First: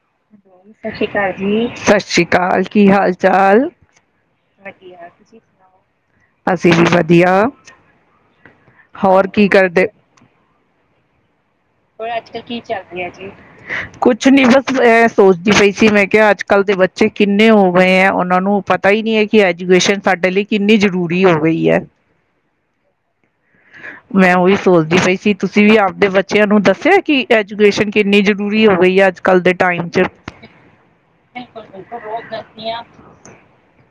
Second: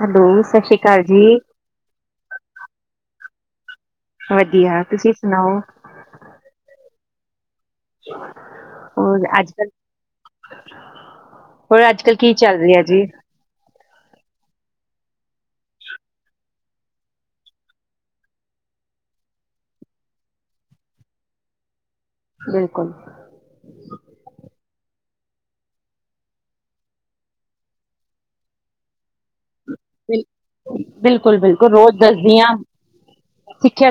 Hello, ਸਤਿ ਸ੍ਰੀ ਸ਼੍ਰੀ ਅਕਾਲ ਜੀ, ਸਤਿ ਸ਼੍ਰੀ ਅਕਾਲ ਕੀ ਹਾਲ? ਚਾਲ? ਵਧੀਆ ਤੁਸੀਂ ਸੁਣਾਓ, ਅਸੀਂ ਵੀ ਵਧੀਆ। ਵਧੀਆ ਹੋਰ ਅੱਜ ਕੱਲ੍ਹ ਹੋਰ ਅੱਜ ਕੱਲ੍ਹ ਕੀ ਚੱਲ ਰਿਹਾ ਜੀ? ਕੁਛ ਨੀ ਬਸ ਇਹ ਸੋਚਦੀ ਪਈ ਸੀ ਮੈਂ ਕਿਹਾ ਅੱਜ ਕੱਲ ਦੇ ਬੱਚੇ ਕਿੰਨੇ ਹੋ ਗਏ ਹੈ, ਉਹਨਾਂ ਨੂੰ ਪਤਾ ਹੀ ਨਹੀਂ ਹੈ ਕਿ ਐਜੂਕੇਸ਼ਨ ਸਾਡੇ ਲਈ ਕਿੰਨੀ ਜ਼ਰੂਰੀ ਹੋ ਗਈ ਹੈ। ਬਿਲਕੁਲ, ਮੈਂ ਉਹੀ ਸੋਚਦੀ ਪਈ ਤੁਸੀਂ ਵੀ ਆਪਦੇ ਬੱਚੇ ਬੱਚਿਆਂ ਨੂੰ ਦੱਸਿਆ, ਕਿ ਐਜੂਕੇਸ਼ਨ ਕਿੰਨੀ ਜ਼ਰੂਰੀ ਹੋ ਗਈ ਹੈ ਅੱਜ ਕੱਲ੍ਹ ਦੇ ਅੱਜ ਦੇ ਟਾਈਮ ਚ ਬਿਲ ਬਿਲਕੁਲ-ਬਿਲਕੁਲ ਬਿਲਕੁਲ- ਰੋਜ਼ ਬਿਲਕੁਲ ਰੋਜ ਦੱਸਦੀ ਦਸਦੀ ਹਾਂ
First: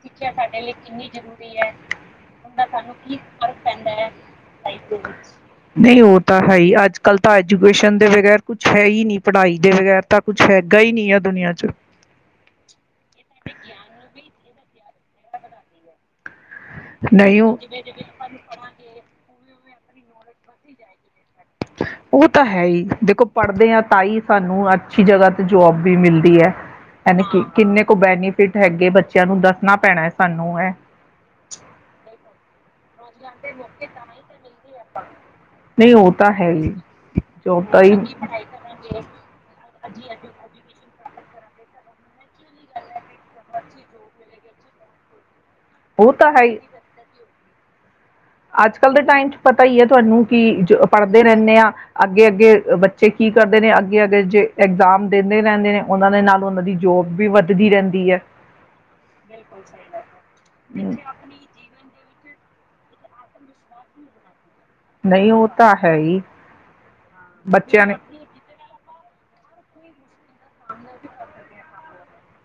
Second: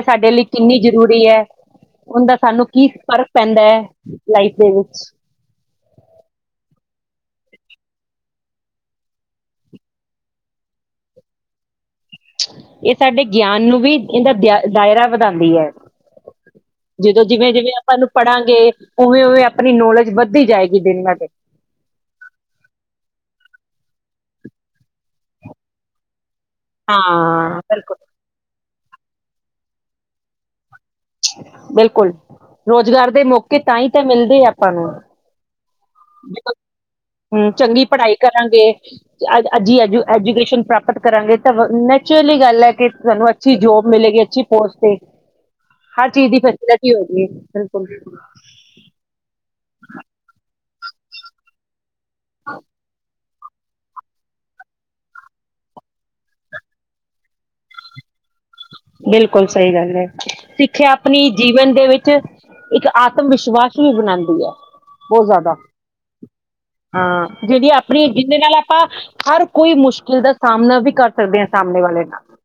ਸਿੱਖਿਆ ਸਾਡੇ ਲਈ ਕਿੰਨੀ ਜਰੂਰੀ ਹੈ ਉਹਦੇ ਨਾਲ ਸਾਨੂੰ ਕੀ ਫਰਕ ਪੈਂਦਾ ਹੈ ਲਾਈਫ ਦੇ ਲਾਇਫ ਵਿੱਚ, ਉਹ ਤਾਂ ਹੈ ਹੀ ਅੱਜ ਤਾਂ ਐਜੂਕੇਸ਼ਨ ਦੇ ਬਗ਼ੈਰ ਕੁਛ ਹੈ ਹੀ ਨਹੀਂ, ਪੜ੍ਹਾਈ ਦੇ ਬਗੈਰ ਤਾਂ ਕੁਛ ਹੈਗਾ ਹੀ ਨਹੀਂ ਹੈ ਦੁਨੀਆਂ ਚ ਇਹ ਸਾਡੇ ਗਿਆਨ ਨੂੰ ਵੀ ਇਹਦਾ ਦਾਇਰਾ ਵਧਾਉਂਦੀ ਹੈ। ਜਦੋਂ ਨਹੀਂ ਜਿਵੇਂ ਉਹ ਜਿਵੇਂ ਆਪਾਂ ਇਨੂੰ ਪੜਾਂਗੇ ਉਵੇਂ ਉਵੇਂ ਆਪਣੀ ਨੌਲੇਜ ਵੱਧਦੀ ਜਾਏਗੀ ਦਿਨ ਬ ਦਿਨ ਉਹ ਤਾਂ ਹੈ ਹੀ ਦੇਖੋ ਪੜ੍ਹਦੇ ਹਾਂ ਤਾਂ ਹੀ ਸਾਨੂੰ ਅੱਛੀ ਜਗ੍ਹਾ ਤੇ ਜੋਬ ਵੀ ਮਿਲਦੀ ਹੈ। ਹਨ ਕਿ ਹਾਂ, ਕਿੰਨੇ ਕੁ ਬੈਨੀਫਿਟ ਹੈਗੇ ਬੱਚੇ ਬੱਚਿਆਂ ਨੂੰ ਦੱਸਣਾ ਪੈਣਾ ਹੈ ਸਾਨੂੰ ਇਹ ਬਿਲਕੁਲ। ਰੁਜ਼ਗਾਰ ਦੇ ਮੌਕੇ ਤਾਂ ਹੀ ਤਾਂ ਮਿਲਦੇ ਆ ਆਪਾਂ ਨੂੰ ਨਹੀਂ ਉਹ ਤਾਂ ਹੈ ਹੀ ਹਮ ਜੋਬ ਚੰਗੀ ਤਾਂ ਹੀ ਪੜ੍ਹਾਈ ਕਰਾਂਗੇ, ਅੱਛੀ ਐਜੂਕੇਸ਼ਨ ਪ੍ਰਾਪਤ ਕਰਾਂਗੇ ਤਾਂ ਨੈਚੁਰਲੀ ਗੱਲ ਹੈ ਕਿ ਸਾਨੂੰ ਅੱਛੀ ਜੋਬ ਮਿਲੇਗੀ ਅੱਛੀ ਪੋਸਟਪੇਡ ਹਰ ਉਹ ਚੀਜ਼ ਤਾਂ ਦੀ ਹੈ ਹੀ ਫੈਸਿਲਿਟੀ ਹੋ ਗਈ ਹੈ ਬਿਲਕੁਲ ਅੱਜ ਕੱਲ੍ਹ ਦੇ ਟਾਈਮ 'ਚ ਪਤਾ ਹੀ ਹੈ ਤੁਹਾਨੂੰ ਕਿ ਪੜ੍ਹਦੇ ਰਹਿੰਦੇ ਹਾਂ। ਅੱਗੇ ਅੱਗੇ ਬੱਚੇ ਕੀ ਕਰਦੇ ਨੇ ਅੱਗੇ ਅੱਗੇ ਜੇ ਐਗਜ਼ਾਮ ਦਿੰਦੇ ਰਹਿੰਦੇ ਨੇ ਉਹਨਾਂ ਦੇ ਨਾਲ ਉਹਨਾਂ ਦੀ ਜੋਬ ਵੀ ਵੱਧਦੀ ਰਹਿੰਦੀ ਹੈ। ਬਿਲਕੁਲ ਸਹੀ ਗੱਲ ਹੈ ਸਿੱਖਿਆ ਆਪਣੀ ਜੀਵਨ ਦੇ ਵਿੱਚ ਇੱਕ ਆਤਮ ਵਿਸ਼ਵਾਸ ਵੀ ਬਣਾਉਂਦੀ ਹੈ। ਬਹੁਤ ਨਹੀਂ ਹੋ ਜ਼ਿਆਦਾ ਤਾਂ ਹੈ ਹੀ। ਹਾਂ ਜਿਹੜੀ ਬੱਚਿਆਂ ਨੇ ਆਪਣੀ ਜਿਹਦੇ ਨਾਲ ਆਪਾਂ ਹਰ ਕੋਈ ਮੁਸ਼ਕਿਲ ਦਾ ਸਾਮਣਾ ਵੀ ਕਰ ਸਕਦੇ ਹਾਂ। ਸਾਹਮਣੇ ਵਾਲੇ ਨੂੰ। ਨਾਲ।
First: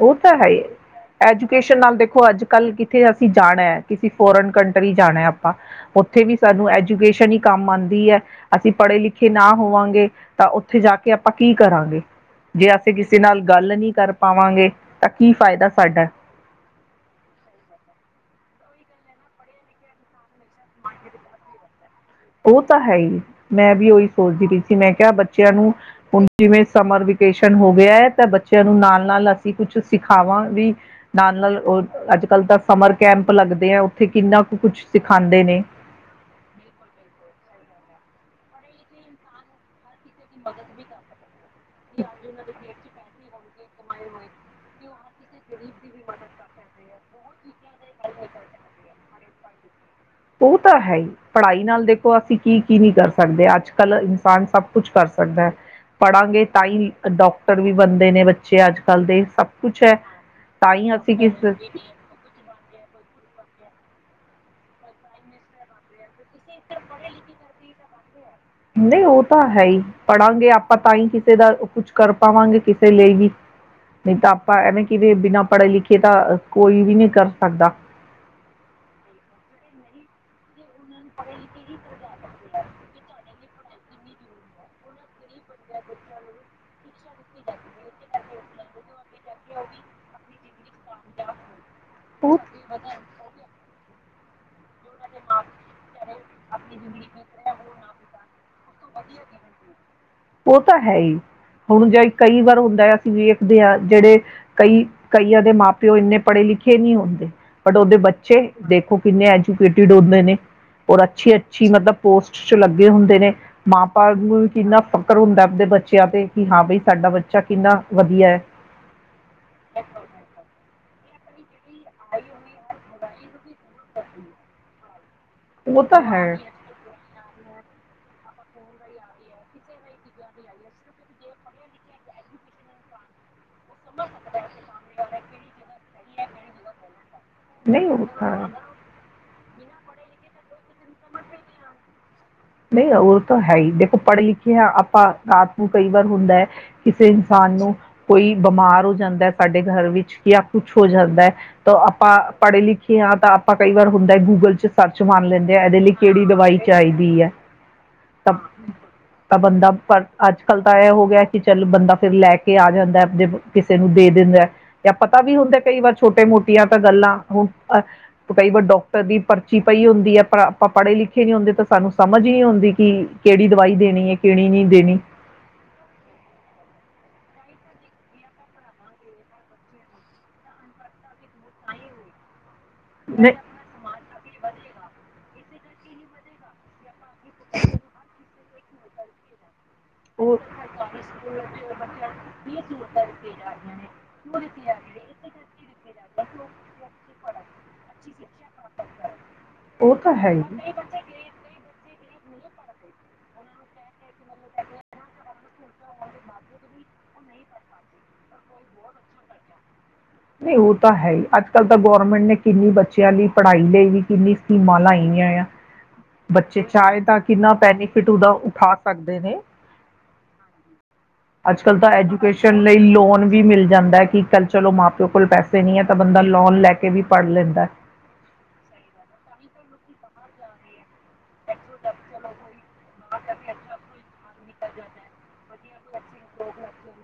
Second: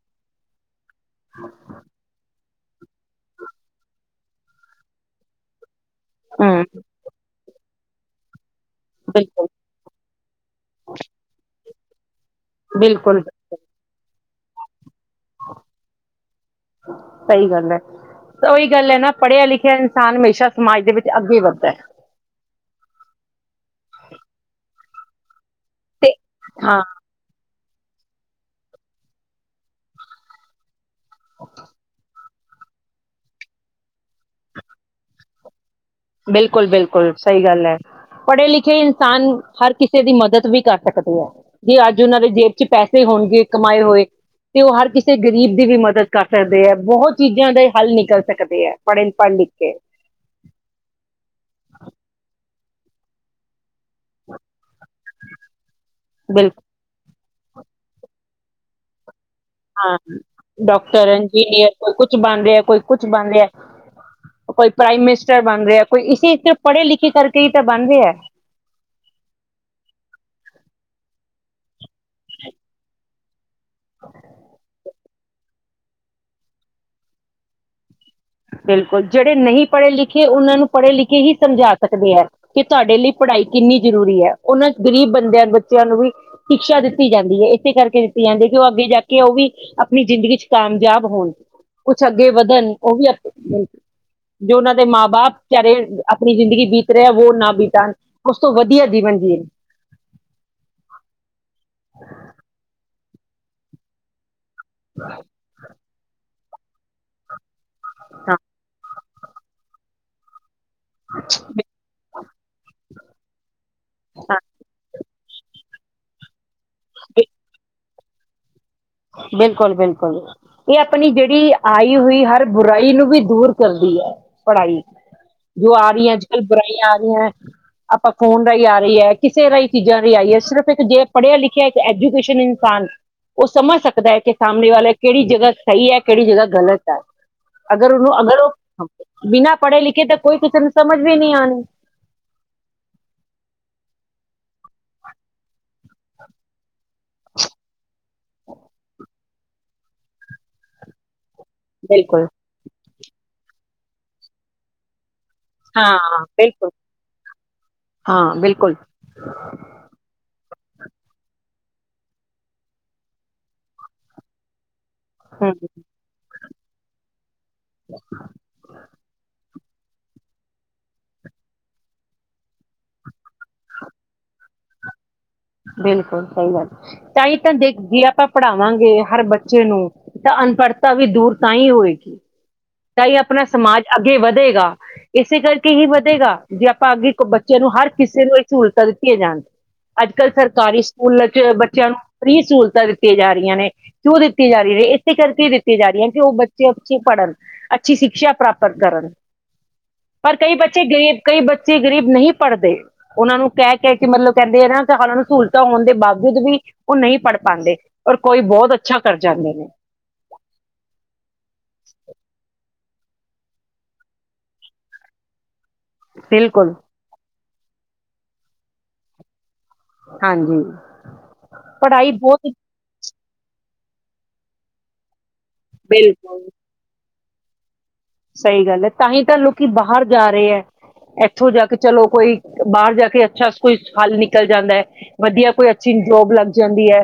ਉਹ ਤਾਂ ਇਹੀ ਹੈ। ਐਜੂਕੇਸ਼ਨ ਨਾਲ ਦੇਖੋ ਅੱਜ ਕੱਲ ਕਿੱਥੇ ਅਸੀਂ ਜਾਣਾ ਹੈ ਕਿਸੇ ਫੋਰਨ ਕੰਟਰੀ ਜਾਣਾ ਆਪਾਂ ਉੱਥੇ ਵੀ ਹੂੰ ਸਾਨੂੰ ਐਜੂਕੇਸ਼ਨ ਹੀ ਕੰਮ ਆਉਂਦੀ ਦੀ ਹੈ। ਅਸੀਂ ਪੜ੍ਹੇ ਲਿਖੇ ਬਿਲਕੁਲ ਨਾ ਹੋਵਾਂਗੇ। ਤਾਂ ਉੱਥੇ ਜਾ ਕੇ ਆਪਾਂ ਕੀ ਕਰਾਂਗੇ। ਜੇ ਅਸੀਂ ਕਿਸੇ ਬਿਲਕੁਲ ਨਾਲ ਗੱਲ ਨੀ ਕਰ ਹੋਂਵਾਗੇ ਤਾਂ ਕੀ ਫਾਇਦਾ ਸਾਡਾ। ਸਹੀ ਗੱਲ ਹੈ ਤਾਂ ਉਹੀ ਗੱਲ ਹੈ ਨਾ। ਪੜ੍ਹਿਆ ਲਿਖਿਆ ਇਨਸਾਨ ਹਮੇਸ਼ਾ ਸਮਾਜ ਦੇ ਵਿੱਚ ਅੱਗੇ ਵੱਧਦਾ ਹੈ। ਉਹ ਤਾਂ ਹੈ ਹੀ। ਮੈਂ ਵੀ ਉਹੀ ਸੋਚਦੀ ਪਈ ਸੀ। ਮੈਂ ਕਿਆ ਬੱਚਾ ਬੱਚਿਆਂ ਨੂੰ ਤੇ ਹੁਣ ਕਿਵੇਂ ਹਾਂ ਸਮਰ ਵਿਕੇਸ਼ਨ ਰਿਟਨ ਹੋ ਗਿਆ ਹੈ। ਤਾਂ ਬੱਚਿਆਂ ਨੂੰ ਨਾਲ ਨਾਲ ਅਸੀਂ ਕੁਛ ਸਿਖਾਵਾਂ ਵੀ। ਨਾਲ ਨਾਲ ਅੱਜ ਕੱਲ ਤਾਂ ਸਮਰ ਕੈਂਪ ਲੱਗਦੇ ਆ। ਉੱਥੇ ਕਿੰਨਾ ਕੁ ਕੁਛ ਸਿਖਾਉਂਦੇ ਨੇ। ਬਿਲਕੁਲ ਬਿਲਕੁਲ ਸਹੀ ਗੱਲ ਹੈ ਪੜ੍ਹੇ ਲਿਖੇ ਇਨਸਾਨ ਹਰ ਕਿਸੇ ਕਿਸੇ ਦੀ ਮਦਦ ਵੀ ਕਰ ਸਕਦੇ ਹੈ। ਜੇ ਅੱਜ ਉਹਨਾਂ ਦੇ ਜੇਬ ਚ ਪੈਸੇ ਹੋਣਗੇ। ਕਮਾਏ ਹੋਏ ਤੇ ਉਹ ਹਰ ਕਿਸੇ ਗਰੀਬ ਦੀ ਵੀ ਮਦਦ ਕਰ ਸਕਦੇ ਹੈ ਬਹੁਤ ਚੀਜ਼ਾਂ ਦੇ ਹੱਲ ਨਿਕਲ ਸਕਦੇ ਹੈ। ਪੜ੍ਹੇ ਪੜ੍ਹ ਲਿਖ ਕੇ। ਉਹ ਤਾਂ ਹੈ ਹੀ ਪੜ੍ਹਾਈ ਨਾਲ ਦੇਖੋ ਅਸੀਂ ਕੀ ਕੀ ਨਹੀਂ ਕਰ ਸਕਦੇ ਅੱਜ ਕਲ ਇਨਸਾਨ ਸਭ ਕੁਛ ਕਰ ਸਕਦਾ ਹੈ ਪੜਾਂਗੇ ਬਿਲਕੁਲ ਤਾਂ ਹੀ ਡਾਕ ਟਰ ਵੀ ਬਣਦੇ ਨੇ ਬੱਚੇ ਅੱਜ ਕੱਲ੍ਹ ਦੇ। ਸਭ ਕੁਛ ਹੈ ਹਾਂ ਤਾਂ ਹੀ ਡਾਕਟਰ, ਅਸੀਂ ਇੰਜੀਨੀਅਰ ਕਿਸ ਕੋਈ ਕੁਛ ਬਣ ਰਿਹਾ, ਕੋਈ ਕੁਛ ਬਣ ਰਿਹਾ। ਕੋਈ ਪ੍ਰਾਈਮ ਮਿਨਿਸਟਰ ਬਣ ਰਿਹਾ ਕੋਈ ਇਸੀ ਪੜ੍ਹੇ ਲਿਖੇ ਕਰਕੇ ਹੀ ਤਾਂ ਬਣਦੇ ਹੈ। ਨਹੀਂ ਉਹ ਤਾਂ ਹੈ ਹੀ ਪੜਾਂਗੇ ਆਪਾਂ ਤਾਂ ਹੀ ਕਿਸੇ ਦਾ ਕੁਛ ਕਰ ਪਾਵਾਂਗੇ ਕਿਸੇ ਲਈ ਵੀ। ਨਹੀਂ ਤਾਂ ਆਪਾਂ ਐਵੇਂ ਕਿ ਵੀ ਬਿਨਾਂ ਪੜ੍ਹੇ ਲਿਖੇ ਤਾਂ ਕੋਈ ਵੀ ਨਹੀਂ ਕਰ ਸਕਦਾ। ਬਿਲਕੁਲ ਜਿਹੜੇ ਨਹੀਂ ਪੜ੍ਹੇ ਲਿਖੇ ਉਹਨਾਂ ਨੂੰ ਪੜ੍ਹੇ ਲਿਖੇ ਹੀ ਸਮਝਾ ਸਕਦੇ ਹੈ। ਕਿ ਤੁਹਾਡੇ ਲਈ ਪੜ੍ਹਾਈ ਕਿੰਨੀ ਜ਼ਰੂਰੀ ਹੈ, ਉਹਨਾਂ ਗਰੀਬ ਬੰਦਿਆਂ ਬੱਚਿਆਂ ਨੂੰ ਵੀ ਸ਼ਿਕਸ਼ਾ ਦਿੱਤੀ ਜਾਂਦੀ ਹੈ, ਇਸੇ ਕਰਕੇ ਦਿੱਤੀ ਜਾਂਦੀ ਹੈ ਕਿ ਉਹ ਅੱਗੇ ਜਾ ਕੇ ਉਹ ਵੀ ਆਪਣੀ ਜ਼ਿੰਦਗੀ ਚ ਕਾਮਯਾਬ ਹੋਣ। ਕੁਛ ਅੱਗੇ ਉਹ ਵਧਣ ਉਹ ਵੀ ਜੋ ਉਹਨਾਂ ਦੇ ਮਾਂ ਬਾਪ ਵਿਚਾਰੇ ਆਪਣੀ ਜ਼ਿੰਦਗੀ ਬੀਤ ਰਿਹਾ, ਉਹੋ ਨਾ ਬੀਤਾਣ ਸਭ ਤੋਂ ਵਧੀਆ ਜੀਵਨ ਜੀਓਣ। ਉਹ ਤਾਂ ਹੈ ਹੀ ਹੁਣ ਜੇ ਕਈ ਵਾਰ ਹੁੰਦਾ ਆ ਵੇਖਦੇ ਆ ਜਿਹੜੇ ਕਈ ਕਈਆਂ ਦੇ ਮਾਪ ਪਿਓ ਇੰਨੇ ਪੜ੍ਹੇ ਲਿਖੇ ਨਹੀਂ ਹੁੰਦੇ। ਬਟ ਉਹਦੇ ਹਾਂ ਬੱਚੇ ਦੇਖੋ ਖੋ ਕਿੰਨੇ ਐਜੂਕੇਟਿਡ ਹੁੰਦੇ ਨੇ। ਔਰ ਅੱਛੀ ਅੱਛੀ ਮਤਲਬ ਪੋਸਟ ਚ ਲੱ ਗੇ ਹੁੰਦੇ ਨੇ ਮਾਂ ਬਾਪ ਨੂ ਵੀ ਕਿੰਨਾ ਫਖਰ ਹੁੰਦਾ ਆਪਦੇ ਬੱਚਿਆਂ ਤੇ ਕਿ ਹਾਂ, ਬਾਈ ਸਾਡਾ ਬੱਚਾ ਕਿੰਨਾ ਵਧੀਆ ਹੈ। ਬਿਲਕੁਲ-ਬਿਲਕੁਲ ਇਹ ਆਪਣੀ ਜਿਹੜੀ ਆਈ ਹੋਈ ਹਰ ਬੁਰਾਈ ਨੂੰ ਵੀ ਦੂਰ ਕਰਦੀ ਹੈ ਪੜ੍ਹਾਈ, ਜੋ ਉਹ ਆ ਤਾਂ ਰਹੀ ਹੈ ਅੱਜ ਕੱਲ੍ਹ ਬੁਰਾਈਆਂ ਆ ਰਹੀਆਂ ਆਪਾਂ ਫੋਨ ਰਾਹੀਂ ਆ ਰਹੀ ਹੈ ਕਿਸੇ ਰਾਹੀਂ ਚੀਜ਼ਾਂ ਰਾਹੀਂ ਆਈਹੀ ਹੈ ਸਿਰਫ ਇੱਕ ਜੇ ਪੜ੍ਹਿਆ ਲਿਖਿਆ ਇੱਕ ਐਜੂਕੇਸ਼ਨ ਇਨਸਾਨ ਉਸ ਸਮਝ ਸਕਦਾ ਹੈ ਕਿ ਸਾਹਮਣੇ ਵਾਲਾ ਕਿਹੜੀ ਜਗ੍ਹਾ ਸਹੀ ਹੈ ਕਿਹੜੀ ਜਗ੍ਹਾ ਗਲਤ ਹੈ ਨਹੀਂ ਅਗਰ ਉਹ ਉਹਨੂੰ ਅਗਰ ਤਾਂ ਉਹ ਬਿਨਾ ਪੜ੍ਹੇ ਲਿਖੇ ਤਾਂ ਕੋਈ ਕਿਸੇ ਨੂੰ ਸਮਝ ਵੀ ਨਹੀਂ ਆਣੀ ਨਹੀਂ ਉਹ ਤਾਂ ਹੈ ਹੀ ਦੇਖੋ ਪੜ੍ਹੇ ਲਿਖੇ ਹਾਂ ਆਪਾਂ ਰਾਤ ਨੂੰ ਕਈ ਵਾਰ ਹੁੰਦਾ ਹੈ ਕਿਸੇ ਇਨਸਾਨ ਨੂੰ ਕੋਈ ਬਿਮਾਰ ਹੋ ਜਾਂਦਾ ਸਾਡੇ ਘਰ ਵਿੱਚ ਜਾਂ ਕੁਛ ਹੋ ਜਾਂਦਾ ਹੈ ਤਾਂ ਆਪਾਂ ਬਿਲਕੁਲ ਪੜ੍ਹੇ ਲਿਖੇ ਹਾਂ ਤਾਂ ਆਪਾਂ ਕਈ ਵਾਰ ਹੁੰਦਾ ਗੂਗਲ ਚ ਸਰਚ ਮੰਨ ਲੈਂਦੇ ਇਹਦੇ ਲਈ ਹਾਂ ਕਿਹੜੀ ਦਵਾਈ ਬਿਲਕੁਲ ਚਾਹੀਦੀ ਹੈ ਤਾਂ ਹਾਂ ਬਿਲਕੁਲ ਤਾਂ ਬੰਦਾ ਪਰ ਅੱਜ ਕੱਲ ਤਾਂ ਇਹ ਹੋ ਗਿਆ ਕਿ ਚੱਲ ਬੰਦਾ ਫਿਰ ਲੈ ਕੇ ਆ ਜਾਂਦਾ ਜ ਕਿਸੇ ਨੂੰ ਦੇ ਦਿੰਦਾ ਜਾਂ ਪਤਾ ਵੀ ਹਮ ਹੁੰਦਾ ਕਈ ਵਾਰ ਛੋਟੇ ਮੋਟੇ ੀਆਂ ਤਾਂ ਗੱਲਾਂ ਹੁਣ ਕਈ ਵਾਰ ਡਾਕਟਰ ਦੀ ਭਰਤੀ ੀ ਪਈ ਹੁੰਦੀ ਹੈ ਆਪਾਂ ਪੜ੍ਹੇ ਲਿਖੇ ਨੀ ਹੁੰਦੇ ਤਾਂ ਸਾਨੂੰ ਸਮਝ ਹੀ ਨਹੀਂੀ ਆਉਦੀ ਕਿ ਕਿਹੜੀ ਦਵਾਈ ਦੇਣੀ ਹੈ ਕਿਹੜੀ ਨਹੀਂੀ ਦੇਣੀ ਬਿਲਕੁਲ ਸਹੀ ਗੱਲ ਤਾਂ ਤਾਂ ਜੇ ਆਪਾਂ ਪੜ੍ਹਾਵਾਂਗੇ ਹਰ ਬੱਚੇ ਨੂੰ ਤਾਂ ਅਨਪੜ੍ਹਤਾ ਵੀ ਦੂਰ ਤਾਂ ਹੀ ਹੋਏਗੀ ਤਾਂ ਹੀ ਨਹੀਂ ਆਪਣਾ ਸਮਾਜ ਅੱਗੇ ਵਧੇਗਾ ਇਸੇ ਕਰਕੇ ਹੀ ਵਧੇਗਾ ਜੇ ਆਪਾਂ ਅੱਗੇ ਬੱਚੇ ਨੂੰ ਹਰ ਕਿਸੇ ਨੂੰ ਇੱਕ ਸਹੂਲਤਾਂ ਦਿੱਤੀਆਂ ਜਾਣ ਤੇ ਅੱਜ ਕੱਲ੍ਹ ਉਹ ਸਰਕਾਰੀ ਸਕੂਲ ਚ ਬੱਚਿਆਂ ਨੂੰ ਫਰੀ ਸਹੂਲਤਾਂ ਦਿੱਤੀਆਂ ਜਾ ਰਹੀਆਂ ਨੇ ਕਿਉਂ ਦਿੱਤੀ ਜਾ ਰਹੀ ਹੈ ਇਸੇ ਕਰਕੇ ਦਿੱਤੀ ਜਾ ਰਹੀਆਂ ਕਿ ਉਹ ਬੱਚੇ ਅੱਛੇ ਛੇ ਪੜ੍ਹਨ ਅੱਛੀ ਸ਼ਿਕਸ਼ਾ ਪ੍ਰਾਪਤ ਕਰਨ ਉਹ ਤਾਂ ਹੈ ਪਰ ਹੀ। ਕਈ ਨਹੀਂ ਬੱਚੇ ਗਈ ਕਈ ਬੱਚੇ ਗ਼ਰੀਬ ਨਹੀਂ ਪੜ੍ਹਦੇ ਉਹਨਾਂ ਨੂੰ ਕਹਿ ਕਹਿ ਕੇ ਮਤਲਬ ਕਹਿੰਦੇ ਆ ਨਾਾਂ ਨੂੰ ਸਹੂਲਤਾਂ ਹੋਣ ਦੇ ਬਾਵਜੂਦ ਵੀ ਉਹ ਨਹੀਂ ਪੜ੍ਹ ਪਾਉਂਦੇ ਔਰ ਕੋਈ ਬਹੁਤ ਅੱਛਾ ਕਰ ਜਾਂਦੇ ਨੇ ਨਹੀਂ ਉਹ ਤਾਂ ਹੈ ਹੀ ਅੱਜ ਕੱਲ੍ਹ ਤਾਂ ਗੌਰਮੈਂਟ ਨੇ ਕਿੰਨੀ ਬੱਚਿਆਂ ਲਈ ਪੜ੍ਹਾਈ ਲਈ ਵੀ ਕਿੰਨੀ ਸਕੀਮਾਂ ਲਾਈਆਂ ਆ ਬੱਚੇ ਬਿਲਕੁਲ ਚਾਹੇ ਤਾਂ ਕਿ ਕਿੰਨਾ ਬੈਨੀਫਿਟ ਉਹਦਾ ਉਠਾ ਸਕਦੇ ਨੇ ਹਾਂਜੀ ਅੱਜ ਕੱਲ੍ਹ ਤਾਂ ਪੜ੍ਹਾਈ ਬਹੁਤ ਐਜੂਕੇਸ਼ਨ ਲਈ ਲੋਨ ਵੀ ਮਿਲ ਜਾਂਦਾ ਕਿ ਕੱਲ ਚਲੋ ਮਾਂ ਪਿਓ ਕੋਲ ਪੈਸੇ ਨੀ ਹੈ। ਤਾਂ ਬੰਦਾ ਬਿਲਕੁਲ ਲੋਨ ਲੈ ਕੇ ਵੀ ਪੜ੍ਹ ਲੈਂਦਾ ਸਹੀ ਗੱਲ ਹੈ। ਤਾਂਹੀ ਤਾਂ ਲੋਕੀ ਬਾਹਰ ਜਾ ਰਹੇ ਹੈ। ਇੱਥੋਂ ਜਾ ਕੇ ਚਲੋ ਕੋਈ ਬਾਹਰ ਜਾ ਕੇ ਅੱਛਾ ਕੋਈ ਹਾਲ ਨਿਕਲ ਜਾਂਦਾ ਹੈ। ਵਧੀਆ ਕੋਈ ਅੱਛੀ ਜੋਬ ਲੱਗ ਜਾਂਦੀ ਹੈ।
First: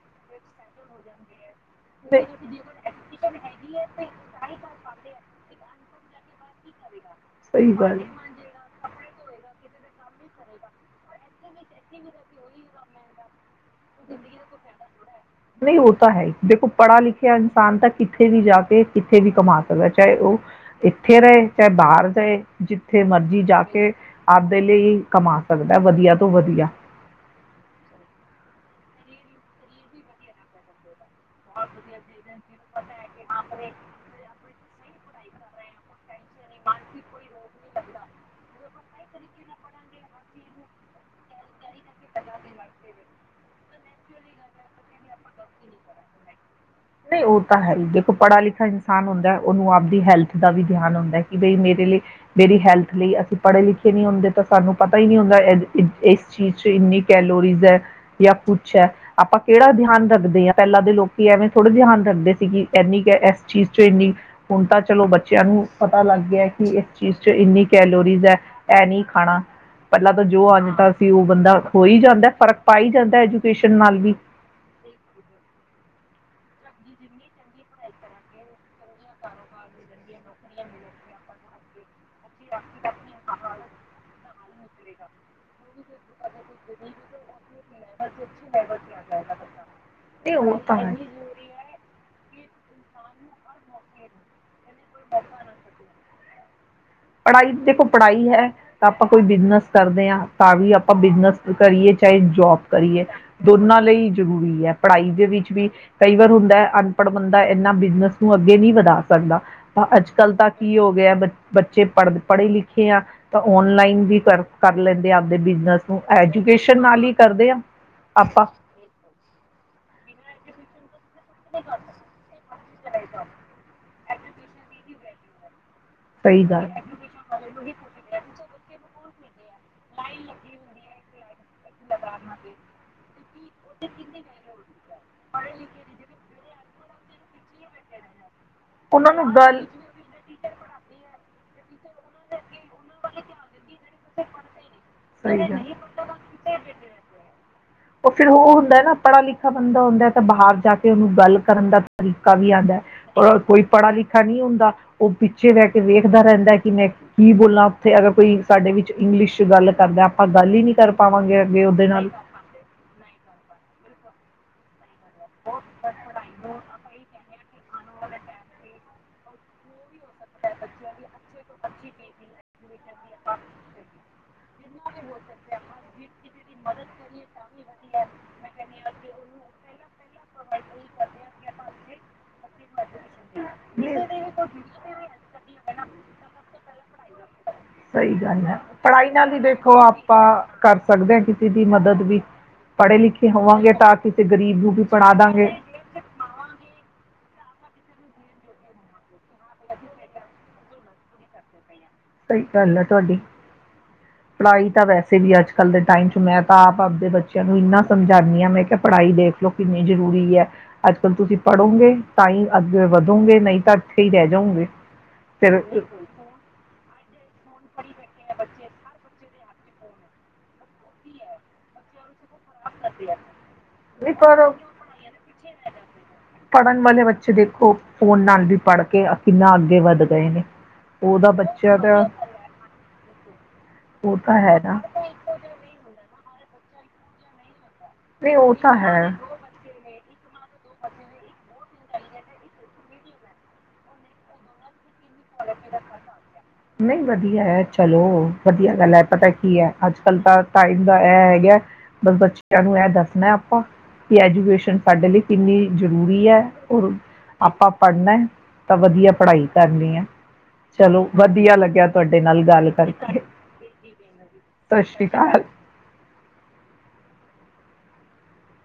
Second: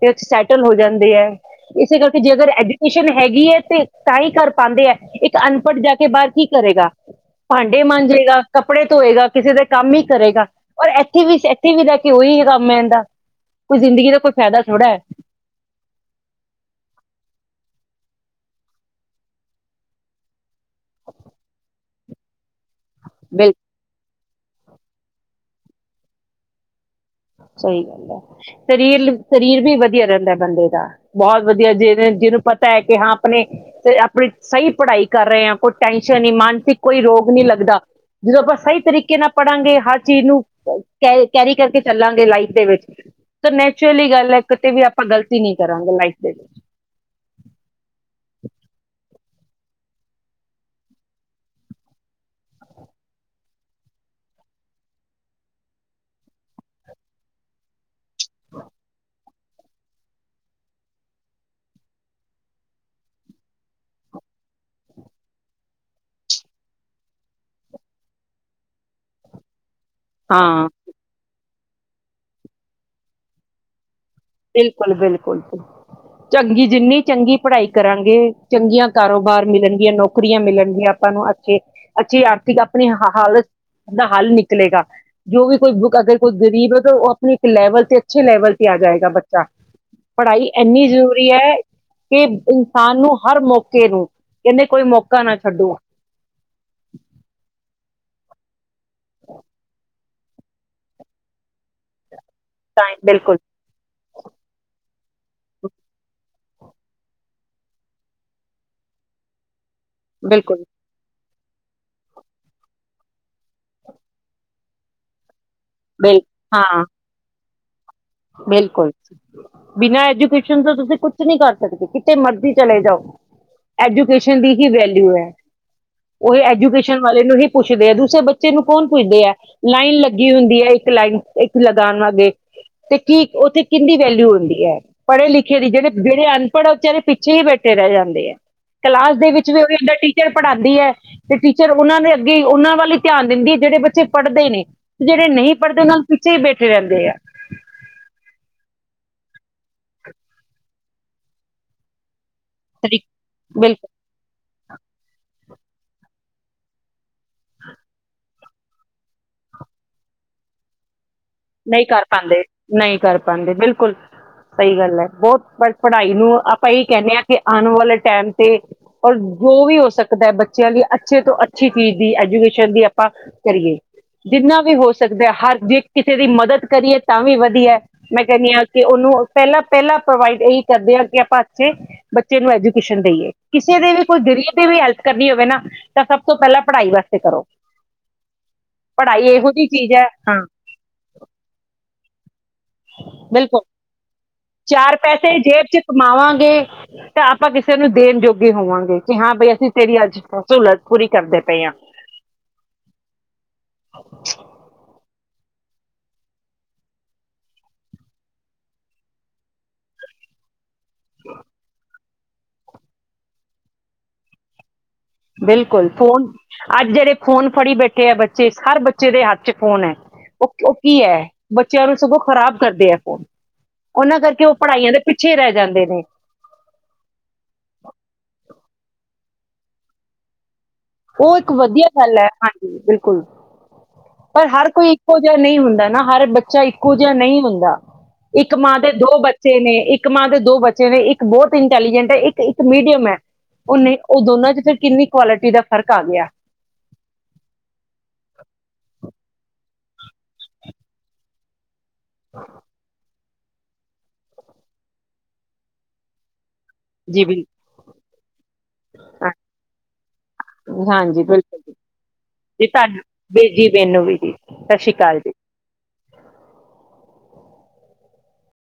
ਤੇ ਸੈਟਲ ਹੋ ਜਾਂਦੇ ਹੈ। ਇਸੇ ਤੇ ਕਰਕੇ ਜੇ ਅਗਰ ਐਜੂਕੇਸ਼ਨ ਹੈਗੀ ਹੈ। ਤੇ ਤਾਂ ਹੀ ਕਰਰ ਪਾਉਂਦੇ ਹੈ। ਇੱਕ ਅਨਪਟ ਜਾ ਕੇ ਬਾਹਰ ਕੀ ਕਰੇਗਾ। ਸਹੀ ਭਾਂਡੇ ਗੱਲ। ਮੰਾਂਜੇਗਾ ਕੱਪੜੇ ਧੋਏਗਾ ਕਿਸੇ ਦਾ ਕੰਮ ਹੀ ਕਰੇਗਾ ਰ ਇੱਥੇ ਵੀ ਇੱਥੇ ਵੀ ਲੈ ਕੇ ਉਹੀ ਹੈ। ਕੰਮ ਹੈਦਾ ਨਹੀਂ ਹੋਤਾ ਹੈ। ਦੇਖੋ ਪੜ੍ਹਾ ਲਿਖਿਆ ਇਨਸਾਨ ਤੱਕ ਕਿੱਥੇ ਵੀ ਜਾ ਕੇ ਕਿੱਥੇ ਵੀ ਕਮਾ ਸਕਦਾ ਚਾਹੇ ਉਹ ਇੱਥੇ ਰਹੇ ਚਾਹੇ ਬਾਹਰ ਜਿੱ [unintelligible] ਜਥੇ ਮਰਜ਼ੀ ਹੈ ਜਾ ਕੇ ਆਪਦੇ ਲਈ ਕਮਾ ਸਕਦਾ ਵਧੀਆ ਤੋਂ ਵਧੀਆ ਸਹੀ ਗੱਲ ਹੈ। ਸਰੀਰ ਸਰੀਰ ਵੀ ਵਧੀਆ ਰਹਿੰਦਾ ਬੰਦੇ ਦਾ ਬਹੁਤ ਵਧੀਆ ਜਿਹਨ ਜਿਹਨੂੰ ਪਤਾ ਹੈ। ਕਿ ਹਾਂ ਆਪਣੇ ਆਪਣੀ ਸਹੀ ਪੜ੍ਹਾਈ ਕਰ ਰਹੇ ਹਾਂ। ਕੋਈ ਟੈਂਟ ਸ਼ ਮਾਨਸਿਕ ਕੋਈ ਰੋਗ ਨਹੀਂੀ ਲੱਗਦਾ ਜਦੋਂ ਆਪਾਂ ਸਹੀ ਤਰੀਕੇ ਨਾਲ ਪੜਾਂਗੇ ਹਰ ਚੀਜ਼ ਨੂੰ ਕੈ ਕੈਰੀ ਕਰਕੇ ਚੱਲਾਂਗੇ ਲਾਈਫ ਦੇ ਵਿੱਚ ਨੈਚੁਰਲੀ ਗੱਲ ਹੈ। ਕਿਤੇ ਵੀ ਆਪਾਂ ਗ਼ਲਤੀ ਨਹੀਂੀ ਕਰਾਂਗੇ ਲਾਈਫ ਦੇ ਵਿੱਚ ਨਹੀਂ ਉਹ ਤਾਂ ਹੈ ਹੀ ਦੇਖੋ ਪੜ੍ਹਾ ਲਿਖਾ ਇਨਸਾਨ ਹੁੰਦਾ ਹੈ, ਉਹਨੂੰ ਆਪਦੀ ਹੈਲਥ ਦਾ ਵੀ ਧਿਆਨ ਹਉਂਦਾ ਹੈ ਕਿ ਬਈ ਮੇਰੇ ਲਈ ਮੇਰੀ ਹੈਲਥ ਲਈ ਅਸੀਂ ਪੜ੍ਹੇ ਲਿਖੇ ਨਹੀਂੀ ਹੁੰਦੇ ਤਾਂ ਸਾਨੂੰ ਪਤਾ ਹੀ ਨਹੀਂੀ ਹੁੰਦਾ ਇਸ ਚੀਜ਼ ਚ ਇੰਨੀ ਕੈਲੋਰੀਜ਼ ਹੈ। ਜਾਂ ਪੁੱਛ ਹੈ। ਆਪਾਂ ਕਿਹੜਾ ਧਿਆਨ ਰੱਖਦੇ ਹਾਂ। ਪਹਿਲਾਂ ਦੇ ਲੋਕੀ ਐਵੇਂ ਥੋੜ੍ਹਾ ਜਿਆਨ ਰੱਖਦੇ ਸੀ ਕਿ ਇਨੀ ਕ ਇਸ ਚੀਜ਼ ਚ ਇੰਨੀ ਹੁਣ ਤਾਂ ਚਲੋ ਬੱਚਿਆਂ ਨੂੰ ਪਤਾ ਲੱਗ ਗਿਆ ਕਿ ਇਸ ਚੀਜ਼ ਚ ਇੰਨੀ ਕੈਲੋਰੀਜ਼ ਹੈ। ਇਹ ਨਹੀਂ ਖਾਣਾ ਪਹਿਲਾਂ ਤਾਂ ਜੋ ਹਾਂ ਆਜਦਾ ਸੀ ਉਹ ਬੰਦਾ ਹੋ ਹੀ ਜਾਂਦਾ ਫਰਕ ਪਾ ਹੀ ਜਾਂਦਾ ਐਜੂਕੇਸ਼ਨ ਨਾਲ ਵੀ ਬਿਲਕੁਲ ਬਿਲਕੁਲੁ ਚੰਗੀ ਜਿੰਨੀ ਚੰਗੀ ਪੜ੍ਹਾਈ ਕਰਾਂਗੇ ਚੰਗੀਆਂ ਕਾਰੋਬਾਰ ਮਿਲਣਗੀਆਂ ਨੌਕਰੀਆਂ ਮਿਲਣਗੀਆਂ ਆਪਾਂ ਨੂੰ ਅੱਛਗੇ ਅਛੇ ਆਰਥਿਕ ਆਪਣੀ ਹਾਲਤ ਦਾ ਹੱਲ ਨਿਕ ਲੇਗਾ ਜੋ ਵੀ ਕੋਈ ਬੁੱਕ ਅਗਰ ਗਰੀਬ ਹੈ ਤਾਂ ਉਹ ਆਪਣੇ ਇੱਕ ਲੈਵਲ ਤੇ, ਅੱਛੇ ਲੈਵਲ ਤੇ ਆ ਜਾਏਗਾ ਬੱ ਚਾ ਤੇ ਪੜ੍ਹਾਈ ਉਹ ਤਾਂ ਇੰਨੀ ਹੈ ਜ਼ਰੂਰੀ ਹੈ ਕਿ ਇਨਸਾਨ ਨੂੰ ਹਰ ਮੌਕੇ ਨੂੰ ਕਹਿੰਦੇ ਕੋਈ ਮੌਕਾ ਨਾ ਛੱਡੋ। ਪੜ੍ਹਾਈ ਦੇਖੋ ਪੜ੍ਹਾਈ ਹੈ। ਆਪਾਂ ਕੋਈ ਬਿਜਨੈਸ ਕਰਦੇ ਹਾਂ ਤਾਂ ਵੀ ਆਪਾਂ ਬਿਜ਼ਨੈਸ ਕਰੀਏ ਚਾਹੇ ਜੋਬ ਤਾਂ ਕਰੀਏ ਬਿਲਕੁਲ ਦੋਨਾਂ ਲਈ ਜ਼ਰੂਰੀ ਹੈ, ਪੜ੍ਹਾਈ ਦੇ ਵਿੱਚ ਵੀ ਕਈ ਵਾਰ ਹੁਣ ਅਨਪੜ੍ਹ ਬੰਦਾ ਇਹਨਾਂ ਬਿਜਨੈਸ ਨੂੰ ਅੱਗੇ ਨਹੀਂ ਵਧਾ ਸਕਦਾ ਅੱਜ-ਕੱਲ੍ਹ ਤਾਂ ਬਿਲਕੁਲ ਕੀ ਹੋ ਗਿਆ ਬੱ ਬੱਚ ਚੇ ਪੜ੍ਹ-ਪੜ੍ਹੇ ਲਿਖੇ ਆ ਤਾਂ ਔਨਲਾਈਨ ਵੀ ਕਰ-ਕਰ ਲੈਂਦੇ ਆ ਆਪ ਦੇ ਬਿਜਨਸ ਨੂੰ ਬਿਲ ਐਜੂਕੇਸ਼ਨ ਹਾਂ ਨਾਲ ਹੀ ਕਰਦੇ ਆ। ਆਪਾਂ ਬਿਲਕੁਲ, ਬਿਨਾਂ ਐਜੂਕੇਸ਼ਨ ਤੋਂ ਤੁਸੀਂ ਕੁੱਝ ਕੁਝ ਨਹੀਂ ਕਰ ਸਕਦੇ, ਕਿਤੇ ਮਰਜ਼ੀ ਚਲੇ ਜਾਓ, ਐਜੂਕੇਸ਼ਨ ਦੀ ਹੀ ਵੈਲਿਯੂ ਹੈ। [inaudible] ਉਹ ਸਹੀ ਗੱਲ ਹੈ। ਐਜੂਕੇਸ਼ਨ ਵਾਲੇ ਨੂੰ ਹੀ ਪੁੱਛਦੇ ਹੈ, ਦੂਸਰੇ ਬੱਚੇ ਨੂੰ ਕੌਣ ਪੁੱਛਦੇ ਹੈ। ਲਾਈਨ ਲੱਗੀ ਹੁੰਦੀ ਹੈ ਇੱਕ ਲਾਈਨ, ਇੱਕ ਲਗਾਵਾਂਗੇ। ਕੀ ਉੱਥੇ ਕਿੰਦੀ ਵੈਲਿਊ ਹੁੰਦੀ ਹੈ, ਪੜ੍ਹੇ-ਲਿਖੇ ਦੀ ਜਿਹੜੇ-ਜਿਹੜੇ ਅਣਪਣ ਪਰ ਉ ਵਿਚਾਰੇ ਪਿੱਛੇ ਹੀ ਬੈਠੇ ਰਹਿ ਜਾਂਦੇ ਏ। ਉਹਨਾਂ ਕਲਾਸ ਨੂੰ ਦੇ ਵਿੱਚ ਗੱਲ ਵੀ ਉਹੀ ਐਂਦਾ ਟੀਚਰ ਪੜ੍ਹਾਉਂਦੀ ਹੈ ਤੇ ਟੀਚਰ ਫਿਰ ਉਹਨਾਂ ਦੇ ਅੱਗੇ ਉਹਨਾਂ ਵੱਲ ਹੀ ਧਿਆਨ ਦਿੰਦੀ ਹੈ ਜਿਹੜੇ ਬੱਚੇ ਪੜ੍ਹਦੇ ਨੇ, ਤੇ ਜਿਹੜੇ ਸਹੀ ਗੱਲ ਨਹੀਂ ਪੜ੍ਹਦੇ ਉਹ ਨਾਂ ਪਿੱਛੇ ਹੀ ਬੈਠੇ ਰਹਿੰਦੇ ਆ। ਉਹ ਫਿਰ ਉਹ ਹੁੰਦਾ ਹੈ ਨਾ ਪੜਾ-ਲਿਖਾ ਬੰਦਾ ਹੁੰਦਾ ਏ ਤਾਂ ਬਾਹਰ ਜਾ ਕੇ ਉਹਨੂੰ ਗੱਲ ਕਰਨ ਦਾ ਤਰੀਕਾ ਕਾ ਵੀ ਆਉਂਦਾ ਪਰ ਕੋਈ ਬਿਲਕੁਲ ਪੜ੍ਹਾ-ਲਿਖਾ ਨਹੀਂ ਹੁੰਦਾ ਉਹ ਪੀ ਜਿਵੇਂ ਕੋਈ ਵੇਖਦਾ ਰਹਿੰਦਾ ਕਿ ਮੈਂ ਕੀ ਬੋਲਾਂ ਉੱਥੇ ਅਗਰ ਕੋਈ ਸਾਡੇ ਵਿੱਚ ਇੰਗਲਿਸ਼ ਗੱਲ ਕਰਦਾ ਆਪਾਂ ਗੱਲ ਹੀ ਨੀ ਕਰ ਪਾਉਂਦੇ। ਨਹੀਂ ਕਰ ਪਾਂਦੇ ਨਹੀਂ ਕਰ ਪਾਂਦੇ, ਬਿਲਕੁਲ। ਸਹੀ ਗੱਲ ਹੈ, ਬਹੁਤ ਪੜ੍ਹਾਈ ਨੂੰ ਆਪਾਂ ਇਹੀ ਕਹਿੰਦੇ ਹਾਂ ਕਿ ਆਉਣ ਵਾਲੇ ਟਾਈਮ ਤੇ ਔਰ ਜੋ ਵੀ ਹੋ ਸਕਦਾ ਦਾ ਹੈ ਬੱਚਿਆਂ ਲਈ ਅੱਛੇ ਤੋਂ ਅੱਛੀ ਚੀਜ਼ ਦੀ ਐਜੂਕੇਸ਼ਨ ਦੀ ਆਪਾਂ ਕਰੀਏ। ਜਿੰਨਾ ਵੀ ਹੋ ਸਕਦਾ ਹਰ ਕਿਸੇ ਦੀ ਮਦਦ ਕਰੀਏ ਤਾਂ ਵੀ ਵਧੀਆ ਮੈਂ ਕਹਿੰਦੀ ਹਾਂ ਕਿ ਉਹਨੂੰ ਪਹਿਲਾਂ ਪਹਿਲਾਂ ਪ੍ਰੋਵਾਈਡ ਇਹੀ ਕਰਦੇ ਹਾਂ ਕਿ ਆਪਾਂ ਅੱਛੇ ਬੱਚੇ ਨੂੰ ਐਜੂਕੇਸ਼ਨ ਦੇਈਏ ਕਿਸੇ ਦੇ ਵੀ ਕੋਈ ਗਰੀਬ ਤੇ ਵੀ ਹੈਲਪ ਕਰਨੀ ਹੋਵੇ ਨਾ ਤਾਂ ਸਭ ਤੋਂ ਪਹਿਲਾਂ ਪੜ੍ਹਾਈ ਵਾਸਤੇ ਕਰੋ ਸਹੀ ਗੱਲ ਹੈ ਪੜ੍ਹਾਈ ਨਾਲ ਹੀ ਇਹੋ ਜਿਹੀ ਦੇਖੋ ਚੀਜ਼ ਹੈ। ਆਪਾਂ ਹਾਂ ਕਰ ਸਕਦੇ ਹਾ ਕਿਸੇ ਦੀ ਮਦਦ ਵੀ ਪੜ੍ਹੇ ਲਿਖੇ ਬਿਲਕੁਲ ਹੋਵਾਂਗੇ ਤਾਂ ਕਿਸੇ ਗਰੀਬ ਨੂੰ ਵੀ ਚਾਰ ਪੜਾ ਪੈਸੇ ਜੇਬ ਚ ਕਮਾਵਾਂਗੇ ਤਾਂ ਆਪਾਂ ਕਿਸੇ ਕਿਸੇ ਨੂੰ ਦੇਣ ਜੋੋਗੇ ਹੋਵਾਂਗੇ। ਕਿ ਹਾਂ ਬਾਈ ਅਸੀਂ ਤੇਰੀ ਅੱਜ ਤ ਸਹੂਲਤ ਪੂਰੀ ਕਰਦੇ ਪਏ ਹਾਂ। ਸਹੀ ਗੱਲ ਹੈ ਤੁਹਾਡੀ ਪੜਾਈ ਤਾਂ ਵੈਸੇ ਕਿਸੇ ਵੀ ਅੱਜ ਕੱਲ੍ਹ ਦੇ ਟਾਈਮ ਚ ਮੈਂ ਤਾਂ ਆਪ -ਆਪ ਦੇ ਬੱਚਿਆਂ ਨੂੰ ਇੰਨਾ ਸਮਝਾਉਂਦੀ ਹਾਂ, ਮੈਂ ਕਿਹਾ ਪੜ੍ਹਾਈ ਦੇਖ ਲਓ ਕਿੰਨੀ ਜ਼ਰੂਰੀ ਹੈ। ਅੱਜ ਕੱਲ ਤੁਸੀਂ ਪੜੋਗੇ ਤਾਂ ਹੀ ਅੱਗੇ ਵਧੋਂਗੇ ਨਹੀਂ ਤਾਂ ਇੱਥੇ ਹੀ ਰਹਿ ਜਾਉਗੇ। ਬਿਲਕੁਲ ਫੋਨ ਜਿਹੜੇ ਫੋਨ ਫੜੀ ਬੈਠੇ ਆ ਬੱਚੇ, ਹਰ ਬੱਚੇ ਦੇ ਹੱਥ ਚ ਫੋਨ ਹੈ ਉਹ ਉਹ ਕੀ ਹੈ ਬੱਚਿਆਂ ਨੂੰ ਸਗੋਂ ਖਰਾਬ ਕਰਦੇ ਆ ਫੋਨ ਨਹੀਂ ਉਹਨਾਂ ਕਰਕੇ ਪਰ ਉਹ ਪੜ੍ਹਾਈਆਂ ਦੇ ਪਿੱਛੇ ਰਹਿ ਜਾਂਦੇ ਨੇ ਪੜ੍ਹਨ ਵਾਲੇ ਬੱਚੇ ਦੇਖੋ ਫੋਨ ਨਾਲ ਵੀ ਪੜ੍ਹ ਕੇ ਕਿੰਨਾ ਅੱਗੇ ਵੱਧ ਗਏ ਨੇ। ਉਹਦਾ ਉਹ ਇੱਕ ਬੱਚਿਆਂ ਵਧੀਆ ਦਾ ਗੱਲ ਹੈ, ਹਾਂਜੀ ਬਿਲਕੁਲ, ਉਹ ਤਾਂ ਪਰ ਹੈ ਹਰ ਨਾ ਕੋਈ ਇੱਕੋ ਜਿਹਾ ਨਹੀਂ ਹੁੰਦਾ ਨਾ ਹਰ ਬੱਚੇ ਬੱਚਾ ਇੱਕੋ ਜਿਹਾ ਨਹੀਂ ਹੁੰਦਾ। ਨਹੀਂ ਇੱਕ ਉਹ ਤਾਂ ਮਾਂ ਦੇ ਹੈ। ਦੋ ਬੱਚੇ ਨੇ ਇੱਕ ਮਾਂ ਦੇ ਦੋ ਬੱਚੇ ਬੱਚੇ ਨੇ ਇੱਕ ਬਹੁਤ ਇੰਟੈਲੀਜੈਂਟ ਹੈ ਇੱਕ ਇੱਕ ਮੀਡੀਅਮ ਹੈ, ਉਹਨੇ ਉਹ ਦੋਨਾਂ ਚ ਫਿਰ ਕਿੰਨੀ ਕੁਆਲਿਟੀ ਦਾ ਫ਼ਰਕ ਆ ਗਿਆ ਨਹੀਂ ਵਧੀਆ ਹੈ ਚਲੋ ਵਧੀਆ ਗੱਲ ਹੈ ਪਤਾ ਕੀ ਹੈ ਅੱਜ ਕੱਲ੍ਹ ਤਾਂ ਟਾਈਮ ਦਾ ਇਹ ਹੈਗਾ ਬਸ ਬੱਚਿਆਂ ਨੂੰ ਇਹ ਦੱਸਣਾ ਕਿ ਐਜੂਕੇਸ਼ਨ ਸਾਡੇ ਲਈ ਕਿੰਨੀ ਜ਼ਰੂਰੀ ਹੈ। ਜੀ ਬਿਲ ਆਪਾਂ ਪੜ੍ਹਨਾ ਤਾਂ ਵਧੀਆ ਪੜ੍ਹਾਈ ਕਰਨੀ ਹੈ। ਚਲੋ ਹਾਂਜੀ ਵਧੀਆ ਬਿਲਕੁਲ ਜੀ ਲੱਗਿਆ ਤੁਹਾਡੇ ਨਾਲ ਜੀ ਗੱਲ ਤੁਹਾਨੂੰ ਕਰਕੇ ਬੇ- ਜੀ ਮੈਨੂੰ ਵੀ ਜੀ ਸਤਿ ਸਤਿ ਸ਼੍ਰੀ ਜੀ ਅਕਾਲ।